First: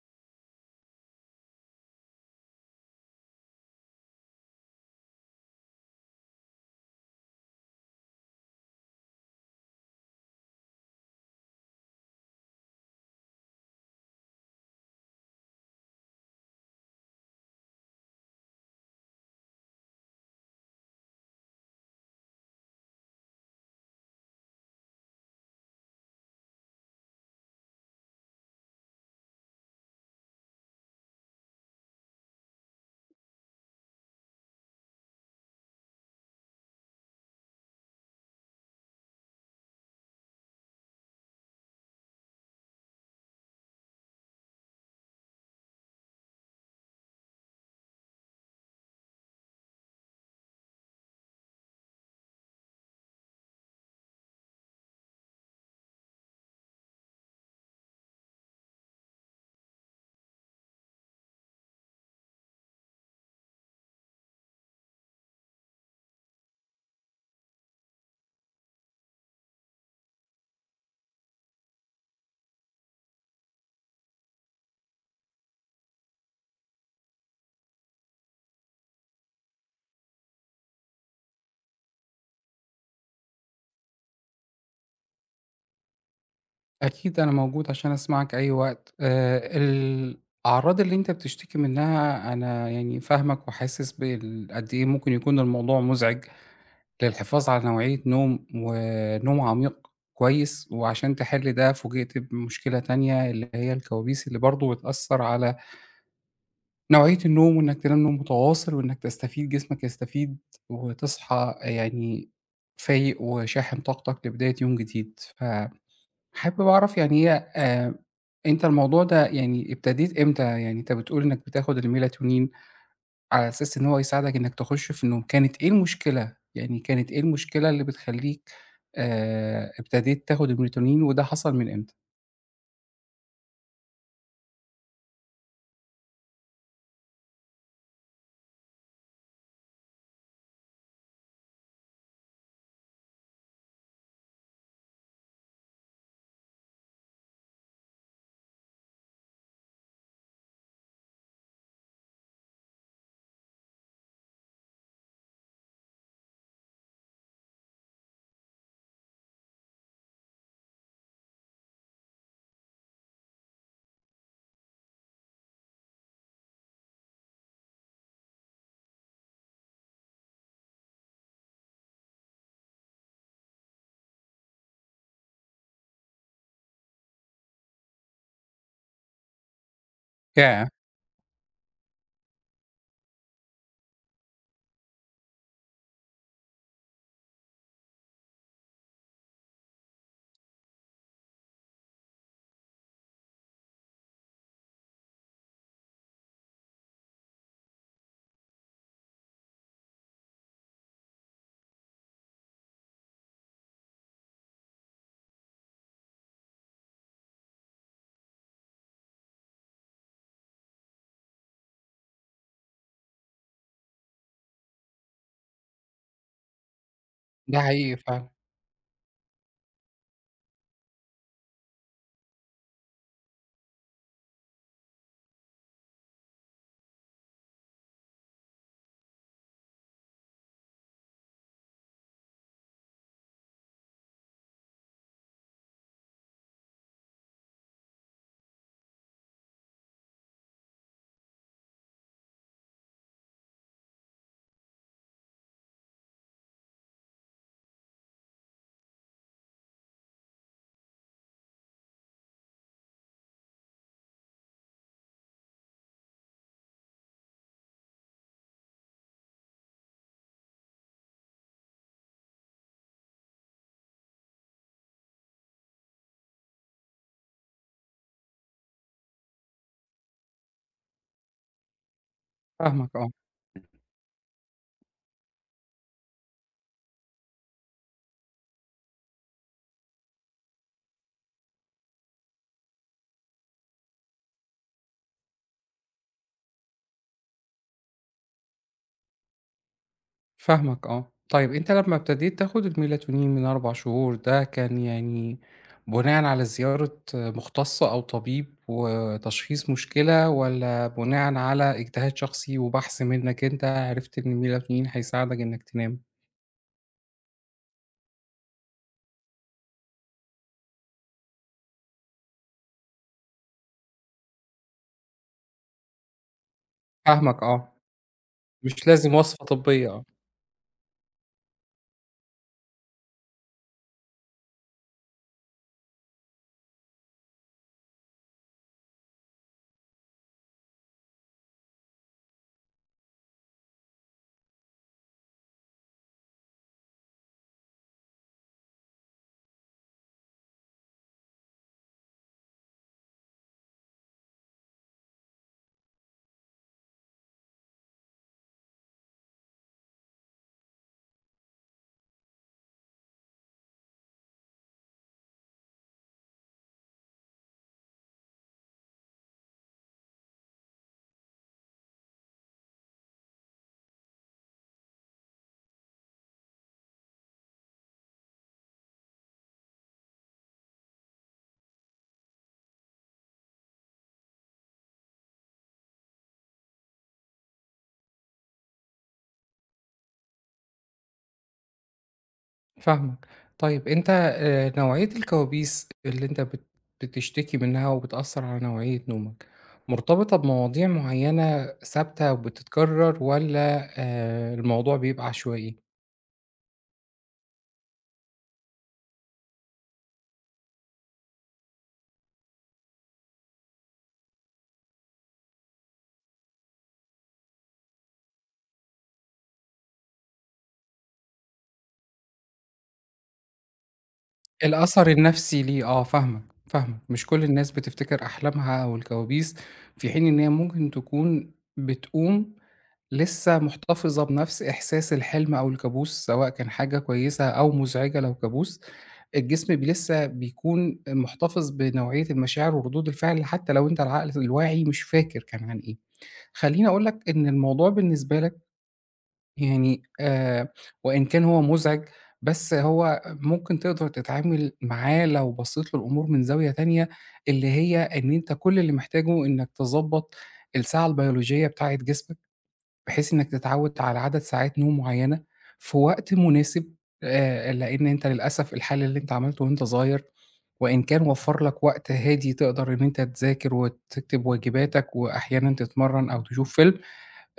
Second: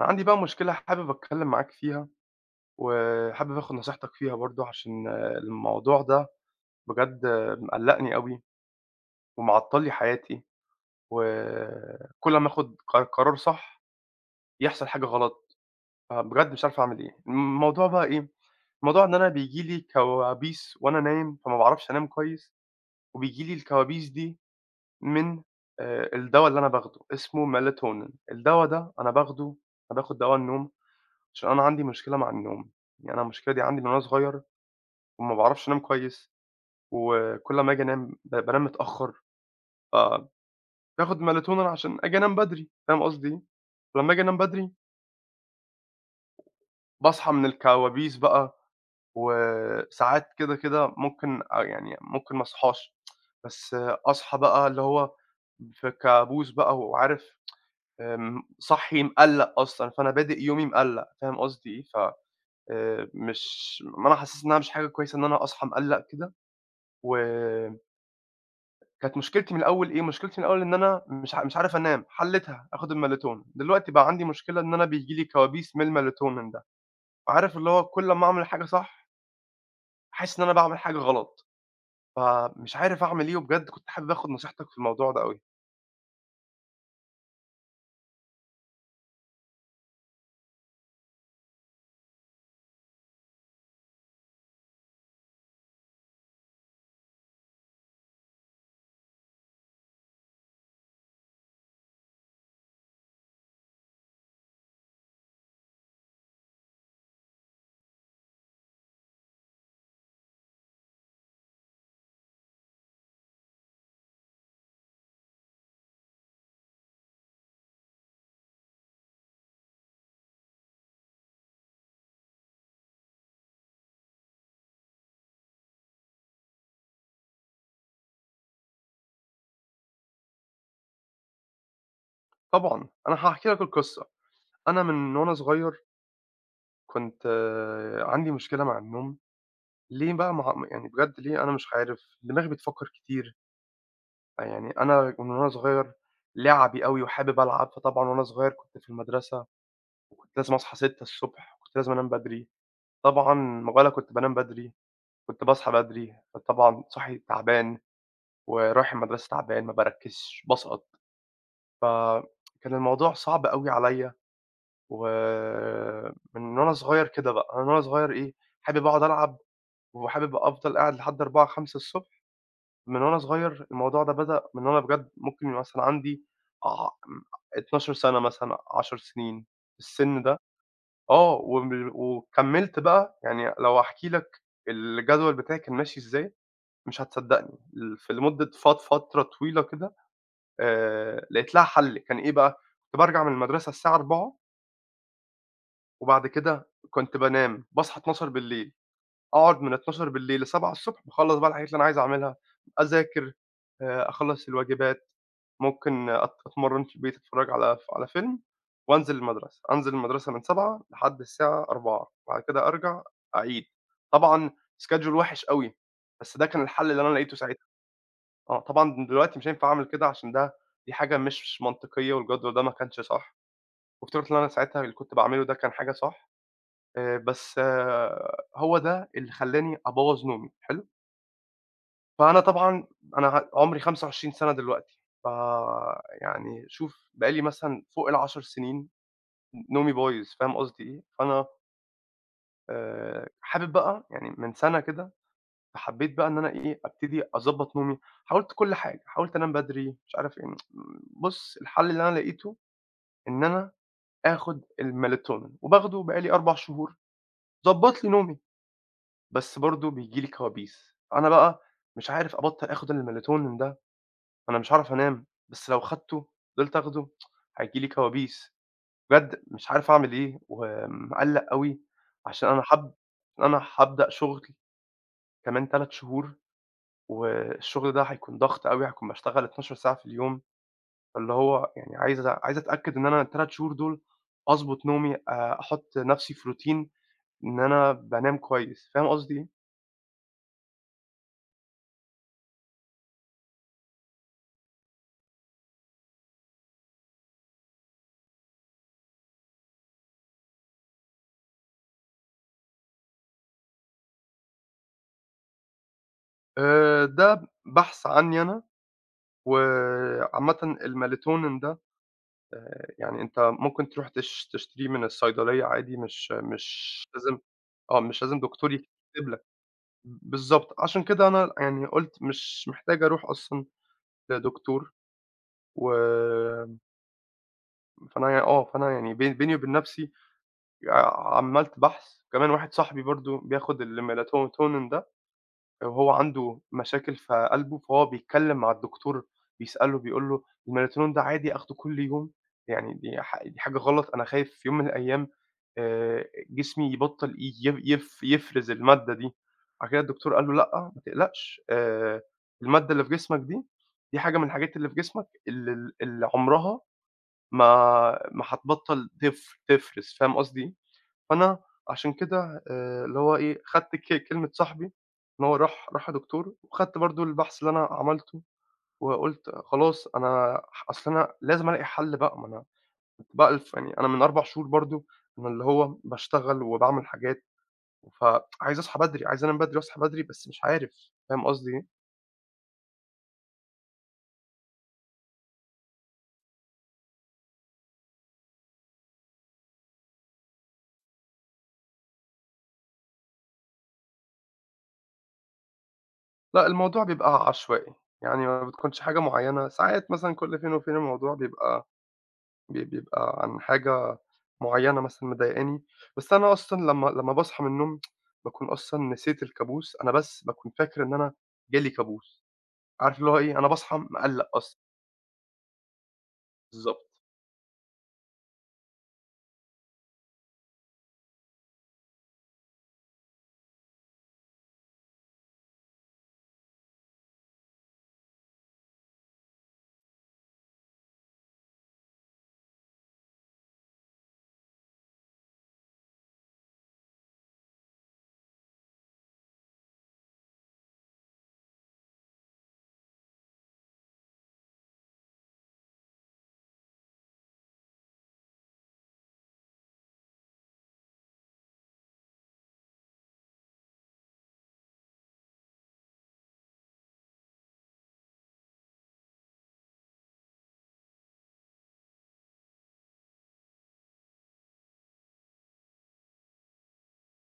أنا عندي بقى مشكلة حابب أتكلّم معاك فيها، وحابب آخُد نصيحتك فيها برضه عشان الموضوع ده بجد مقلّقني أوي، ومعطّل لي حياتي، وكل أمّا آخُد قرار صح يحصل حاجة غلط، فبجد مش عارف أعمل إيه. الموضوع بقى إيه؟ الموضوع إن أنا بييجي لي كوابيس وأنا نايم، فما باعرفش أنام كويس، وبييجي لي الكوابيس دي من الدوا اللي أنا باخده، اسمه melatonin. الدوا ده أنا باخده، أنا باخُد دوا النوم عشان أنا عندي مشكلة مع النوم، يعني أنا المشكلة دي عندي من وأنا صغير وما باعرفش أنام كويس، وكل أمّا آجي أنام بانام متأخّر، فباخد melatonin عشان آجي أنام بدري، فاهم قصدي إيه؟ ولمّا آجي أنام بدري باصحى من الكوابيس بقى، وساعات كده، كده ممكن آه، يعني ممكن ما اصحاش، بس أصحى بقى اللي هو في كابوس بقى وعارف، صاحي مقلّق أصلًا، فأنا بادئ يومي مقلّق، فاهم قصدي إيه؟ ف مش ما أنا حسّيت إنها مش حاجة كويسة إن أنا أصحى مقلّق كده، وكانت مشكلتي من الأول إيه؟ مشكلتي من الأول إن أنا مش عارف أنام، حلّيتها آخُد الMelatonin، دلوقتي بقى عندي مشكلة إن أنا بييجي لي كوابيس من الMelatonin ده، عارف اللي هو كل أمّا أعمل حاجة صح، أحس إن أنا باعمل حاجة غلط، فمش عارف أعمل إيه، وبجد كنت حابب آخُد نصيحتك في الموضوع ده أوي. أكيد أنا موجود عشان أسمعك أي وقت. الأعراض اللي أنت بتشتكي منها أنا يعني فاهمك وحاسس بال قد إيه ممكن يكون الموضوع مزعج للحفاظ على نوعية نوم ونوم عميق كويس، وعشان تحل ده فوجئت بمشكلة تانية اللي هي الكوابيس اللي برضه بتأثّر على نوعية النوم، وإنك تنام نوم متواصل وإنك تستفيد جسمك يستفيد وتصحى يعني فايق وشاحن طاقتك لبداية يوم جديد. ف حابب أعرف يعني هي أنت الموضوع ده يعني ابتديت إمتى؟ يعني أنت بتقول إنّك بتاخُد الMelatonin على أساس إن هو يساعدك إنّك تخُش في النوم، كانت إيه المشكلة؟ يعني كانت إيه المشكلة اللي بتخلّيك ابتديت تاخُد الMelatonin وده حصل من إمتى؟ طبعًا، أنا هاحكي لك القصّة. أنا من وأنا صغير كنت عندي مشكلة مع النوم، ليه بقى يعني بجد ليه أنا مش عارف، دماغي بتفكّر كتير. يعني أنا من وأنا صغير لعبي أوي وحابب ألعب، فطبعًا وأنا صغير كنت في المدرسة وكنت لازم أصحى 6:00 وكنت لازم أنام بدري، طبعًا ما ولا كنت بانام بدري، كنت باصحى بدري، فطبعًا صاحي تعبان ورايح المدرسة تعبان، ما باركّزش، باسقط، فكان الموضوع صعب أوي عليّا. ومن وأنا صغير كده بقى، أنا من وأنا صغير إيه، حابب أقعد ألعب وحابب أفضل قاعد لحد 04:00، 05:00. من وأنا صغير الموضوع ده بدأ من وأنا بجد ممكن يبقى مثلًا عندي آه، م 12 سَنة مثلًا، 10 سنين، السِن ده. ياه! آه، وم وكمّلت بقى يعني لو أحكي لك الجدول بتاعي كان ماشي إزاي مش هتصدّقني، ل في لمدة فترة طويلة كده لقيت لها حَل، كان إيه بقى؟ كنت بارجع من المدرسة الساعة 16:00 وبعد كده كنت بانام، باصحى 00:00. أقعد من 00:00 ل7:00 باخلّص بقى الحاجات اللي أنا عايز أعملها، أذاكر، أخلّص الواجبات، ممكن أتمرّن في البيت، أتفرّج على فيلم وأنزل المدرسة، أنزل المدرسة من 07:00 لحد الساعة 16:00 بعد كده أرجع أعيد. طبعًا schedule وِحِش أوي، بس ده كان الحل اللي أنا لقيته ده ساعتها. حقيقي فعلًا. آه، طبعًا دلوقتي مش هينفع أعمل كده عشان دي حاجة مش منطقية والجدول ده ما كانش صح، وافتكرت إن أنا ساعتها اللي كنت باعمله ده كان حاجة صح. بس هو ده اللي خلّاني أبوّظ نومي، حلو؟ فأنا طبعًا أنا عمري 25 سَنة دلوقتي، فيعني شوف بقى لي مثلًا فوق ال10 سنين نومي بايظ، فاهم قصدي إيه؟ فأنا حابب بقى يعني من سَنة كده، فحبّيت بقى إن أنا إيه، أبتدي أضبّط نومي، حاولت كل حاجة، حاولت أنام بدري، مش عارف إيه، بُص الحل اللي أنا لقيته إن أنا آخُد الMelatonin وباخده بقى لي 4 شهور، ضبّط لي نومي. بس برضه بييجي لي كوابيس، أنا بقى مش عارف أبطّل آخُد الMelatonin ده، أنا مش هاعرف أنام، بس لو خدته فضلت آخده هييجي لي كوابيس، بجد مش عارف أعمل إيه ومقلّق أوي عشان أنا حاب، فاهمك آه. أنا هابدأ شُغل كمان 3 شهور، والشغل ده هيكون ضغط أوي، هاكون باشتغل 12 ساعة في اليوم، فاللي هو يعني عايز عايز أتأكد إن أنا ال3 شهور دول أضبط نومي، أحُط نَفْسي في Routine إن أنا بانام كويس، فاهم قصدي إيه؟ فاهمك آه. طيب أنت لمّا ابتديت تاخد الMelatonin من 4 شهور ده كان يعني بناءً على زيارة مختصّ أو طبيب وتشخيص مشكلة، والّا بناءً على اجتهاد شخصي وبحث منّك أنت عرفت إن الMelatonin هيساعدك إنّك تنام؟ ده بحث عنّي أنا، وعامةً الMelatonin ده يعني أنت ممكن تروح تشتريه من الصيدلية عادي مش لازم، فاهمك آه. مش لازم دكتور مش لازم يكتب وصفة لك. طبية، آه. بالضبط، عشان كده أنا يعني قُلت مش محتاج أروح أصلًا لدكتور، و فأنا ي آه، فأنا يعني بيني وبين نَفْسي عملت بحث، كمان واحد صاحبي برضه بياخُد الMelatonin ده وهو عنده مشاكل في قلبه، فهو بيتكلّم مع الدكتور بيسأله بيقول له: "الMelatonin ده عادي آخده كل يوم؟ يعني دي حاجة غلط، أنا خايف في يوم من الأيام جسمي يبطّل ي ي يف يفرز المادة دي." بعد كده الدكتور قال له: "لأ، ما تقلقش، المادة اللي في جسمك دي، دي حاجة من الحاجات اللي في جسمك ال ال اللي عمرها ما ما هتبطّل تفرز." فاهم قصدي إيه؟ فأنا عشان كده اللي هو إيه، خدت كلمة صاحبي إن هو راح لدكتور، وخدت برضه البحث اللي أنا عملته، وقُلت خلاص أنا أصل أنا لازم ألاقي حل بقى، ما أنا كنت بألف يعني أنا من 4 شهور برضه أنا اللي هو باشتغل وباعمل حاجات، فعايز أصحى بدري، عايز أنام بدري وأصحى بدري، بس مش عارف، فاهم قصدي إيه؟ فاهمك. طيب أنت نوعية الكوابيس اللي أنت بتشتكي منها وبتأثّر على نوعية نومك، مرتبطة بمواضيع معيّنة ثابتة وبتتكرر، والّا الموضوع بيبقى عشوائي؟ لأ، الموضوع بيبقى عشوائي، يعني ما بتكونش حاجة معيّنة، ساعات مثلًا كل فين وفين الموضوع بيبقى بيبقى عن حاجة معيّنة مثلًا مضايقاني، بس أنا أصلًا لمّا باصحى من النوم باكون أصلًا نسيت الكابوس، أنا بس باكون فاكر إن أنا جالي كابوس، عارف اللي هو إيه، أنا باصحى مقلّق أصلًا. الأثر النفسي ليه، آه، فاهمك، فاهمك. بالضبط. مش كل الناس بتفتكر أحلامها أو الكوابيس، في حين إن هي ممكن تكون بتقوم لسه محتفظة بنفس إحساس الحلم أو الكابوس، سواء كان حاجة كويسة أو مزعجة لو كابوس، الجسم لسه بيكون محتفظ بنوعية المشاعر وردود الفعل حتى لو أنت العقل الواعي مش فاكر كان عن إيه. خلّيني أقول لك إن الموضوع بالنسبة لك يعني وإن كان هو مزعج، بس هو ممكن تقدر تتعامل معاه لو بصّيت للأمور من زاوية تانية، اللي هي إن أنت كل اللي محتاجه إنك تضبّط الساعة البيولوجية بتاعة جسمك. بحيث إنك تتعوّد على عدد ساعات نوم معيّنة في وقت مناسب، لإن أنت للأسف الحل اللي أنت عملته وأنت صغير، وإن كان وفّر لك وقت هادي تقدر إن أنت تذاكر وتكتب واجباتك وأحيانًا تتمرّن أو تشوف فيلم،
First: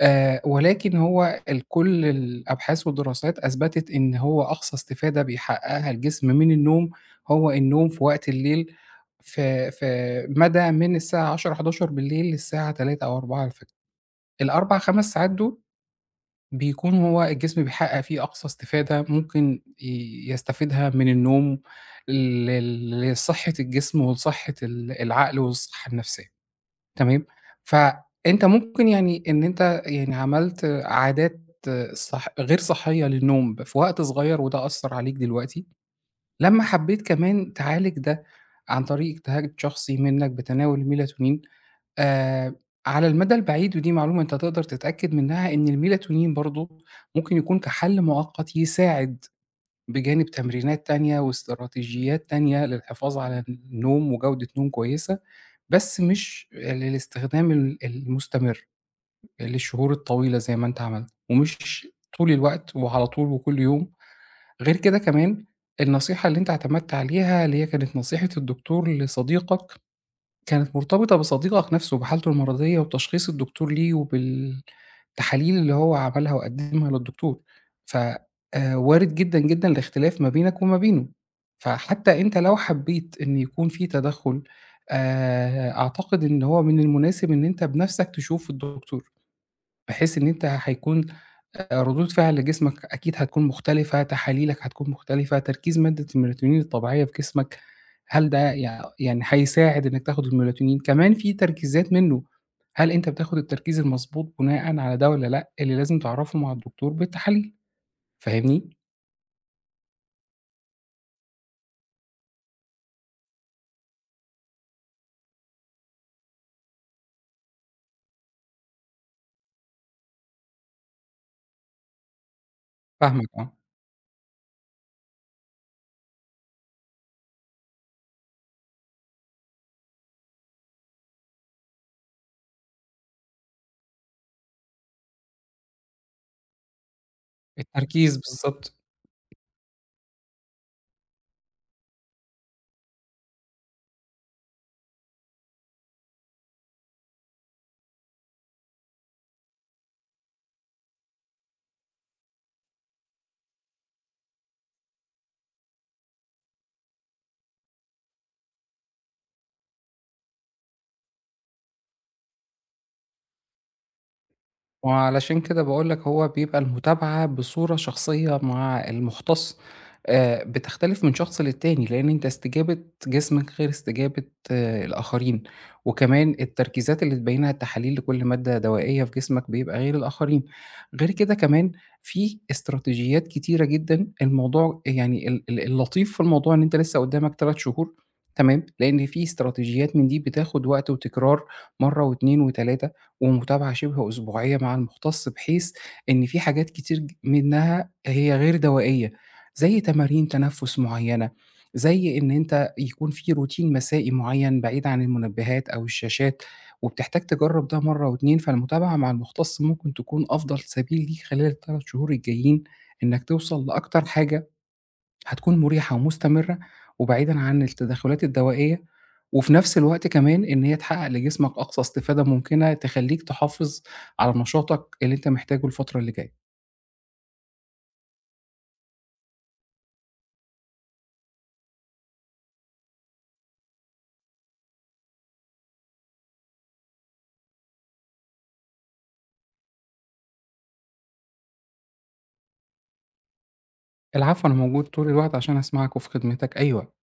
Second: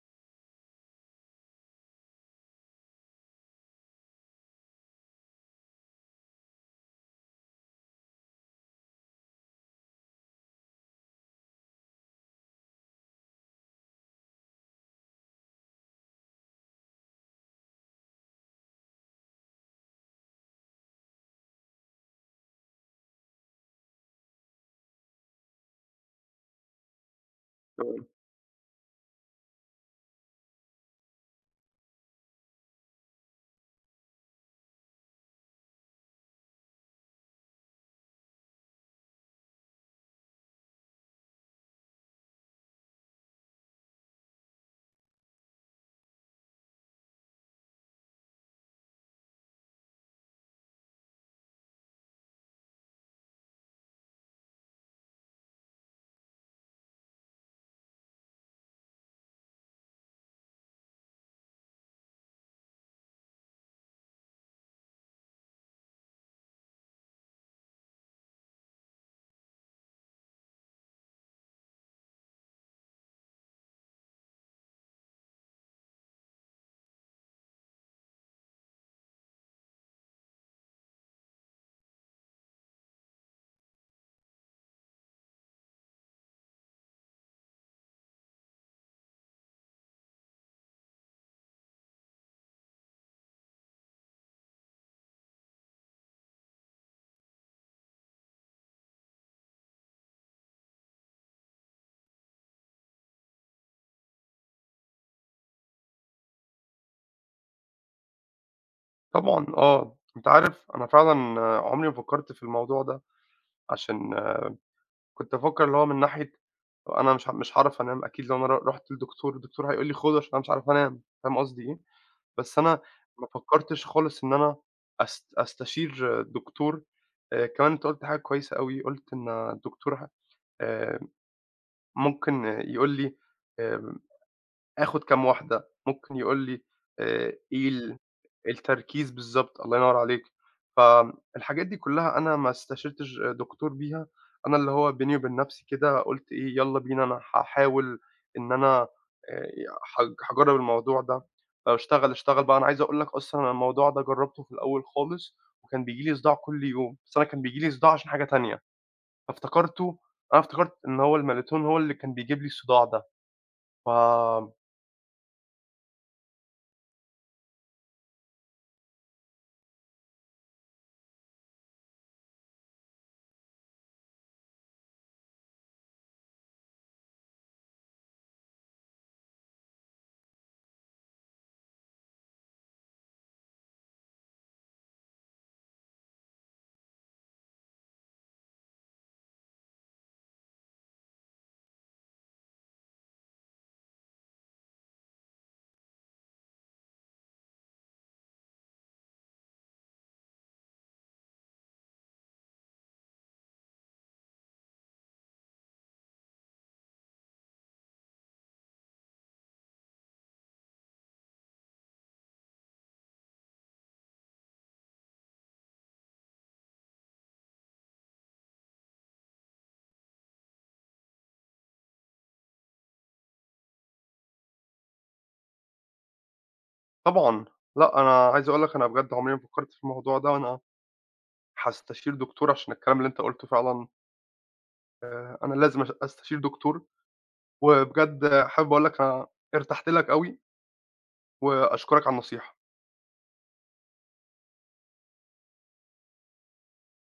ولكن هو كل الأبحاث والدراسات أثبتت إن هو أقصى استفادة بيحققها الجسم من النوم، هو النوم في وقت الليل في مدى من الساعة 22:00، 23:00 للساعة 03:00 أو 04:00. ال4، 5 ساعات دول بيكون هو الجسم بيحقق فيه أقصى استفادة ممكن يستفيدها من النوم لصحة الجسم ولصحة العقل والصحة النفسية، تمام؟ تمام. فأنت ممكن يعني إن أنت يعني عملت عادات صح غير صحية للنوم في وقت صغير، وده أثّر عليك دلوقتي. لمّا حبيت كمان تعالج ده عن طريق اجتهاد شخصي منّك بتناول الMelatonin، آآ على المدى البعيد، ودي معلومة أنت تقدر تتأكد منها، إن الMelatonin برضه ممكن يكون كحل مؤقت يساعد بجانب تمرينات تانية واستراتيجيات تانية للحفاظ على النوم وجودة نوم كويسة، بس مش للاستخدام المستمر للشهور الطويلة زي ما أنت عملت، ومش طول الوقت وعلى طول وكل يوم. غير كده كمان، النصيحة اللي أنت اعتمدت عليها اللي هي كانت نصيحة الدكتور لصديقك، كانت مرتبطة بصديقك نفسه، بحالته المرضية وتشخيص الدكتور ليه وبالتحاليل اللي هو عملها وقدّمها للدكتور، ف وارد جدًا، جدًا الاختلاف ما بينك وما بينه. فحتى أنت لو حبّيت إن يكون في تدخُّل، أعتقد إن هو من المناسب إن أنت بنفسك تشوف الدكتور. بحيث إن أنت هيكون ردود فعل جسمك أكيد هتكون مختلفة، تحاليلك هتكون مختلفة، تركيز مادة الMelatonin الطبيعية في جسمك هل ده يعني هيساعد إنك تاخد الMelatonin، كمان في تركيزات منّه، هل أنت بتاخد التركيز المضبوط بناءً على ده والّا لأ؟ اللي لازم تعرفه مع الدكتور بالتحاليل، فاهمني؟ طبعًا آه. أنت عارف أنا فعلًا عمري ما فكّرت في الموضوع ده، عشان كنت بافكّر اللي هو من ناحية أنا مش هاعرف أنام أكيد لو أنا رُحت للدكتور، الدكتور هيقول لي خُد عشان أنا مش عارف أنام، فاهم قصدي إيه؟ بس أنا ما فاهمك آه، فكّرتش خالص إن أنا أستشير دكتور، كمان أنت قُلت حاجة كويسة أوي، قُلت إن الدكتور ه آآ ممكن يقول لي آآ آخُد كام واحدة، ممكن يقول لي إيه التركيز بالضبط. التركيز بالضبط، الله ينوّر عليك. فالحاجات دي كُلّها أنا ما استشرتش دكتور بيها، أنا اللي هو بيني وبين نَفْسي كده قُلت إيه، يالّا بينا أنا هاحاول إن أنا ه هاجرّب الموضوع ده، لو اشتغل اشتغل بقى. أنا عايز أقول لك أصلًا أنا الموضوع ده جرّبته في الأول خالص وكان بييجي لي صداع كل يوم، بس أنا كان بييجي لي صداع عشان حاجة تانية، فافتكرته، أنا افتكرت إن هو الMelatonin هو اللي كان بيجيب لي الصداع ده. ف وعلشان كده باقول لك هو بيبقى المتابعة بصورة شخصية مع المُختص بتختلف من شخص للتاني، لإن أنت استجابة جسمك غير استجابة الآخرين، وكمان التركيزات اللي تبيّنها التحاليل لكل مادة دوائية في جسمك بيبقى غير الآخرين. غير كده كمان، في استراتيجيات كتيرة جدًا، الموضوع يعني ال ال اللطيف في الموضوع إن أنت لسه قدّامك 3 شهور تمام، لإن في استراتيجيات من دي بتاخد وقت وتكرار مرة و2 و3، ومتابعة شِبه أسبوعية مع المُختص، بحيث إن في حاجات كتير منها هي غير دوائية، زي تمارين تنفُّس معيّنة، زي إن أنت يكون في روتين مسائي معيّن بعيد عن المنبهات أو الشاشات، وبتحتاج تجرّب ده مرّة و2. فالمتابعة مع المُختص ممكن تكون أفضل سبيل ليك خلال ال3 شهور الجايين إنّك توصل لأكتر حاجة هتكون مُريحة ومستمرة، وبعيدًا عن التدخلات الدوائية، وفي نفس الوقت كمان إن هي تحقق لجسمك أقصى استفادة ممكنة تخلّيك تحافظ على نشاطك اللي أنت محتاجه الفترة اللي جاية. طبعًا، لأ، أنا عايز أقول لك أنا بجد عمري ما فكّرت في الموضوع ده، وأنا هاستشير دكتور عشان الكلام اللي أنت قُلته فعلًا أنا لازم أستشير دكتور، وبجد حابب أقول لك أنا ارتحت لك أوي، وأشكرك على النصيحة. العفو، أنا موجود طول الوقت عشان أسمعك وفي خدمتك أي وقت.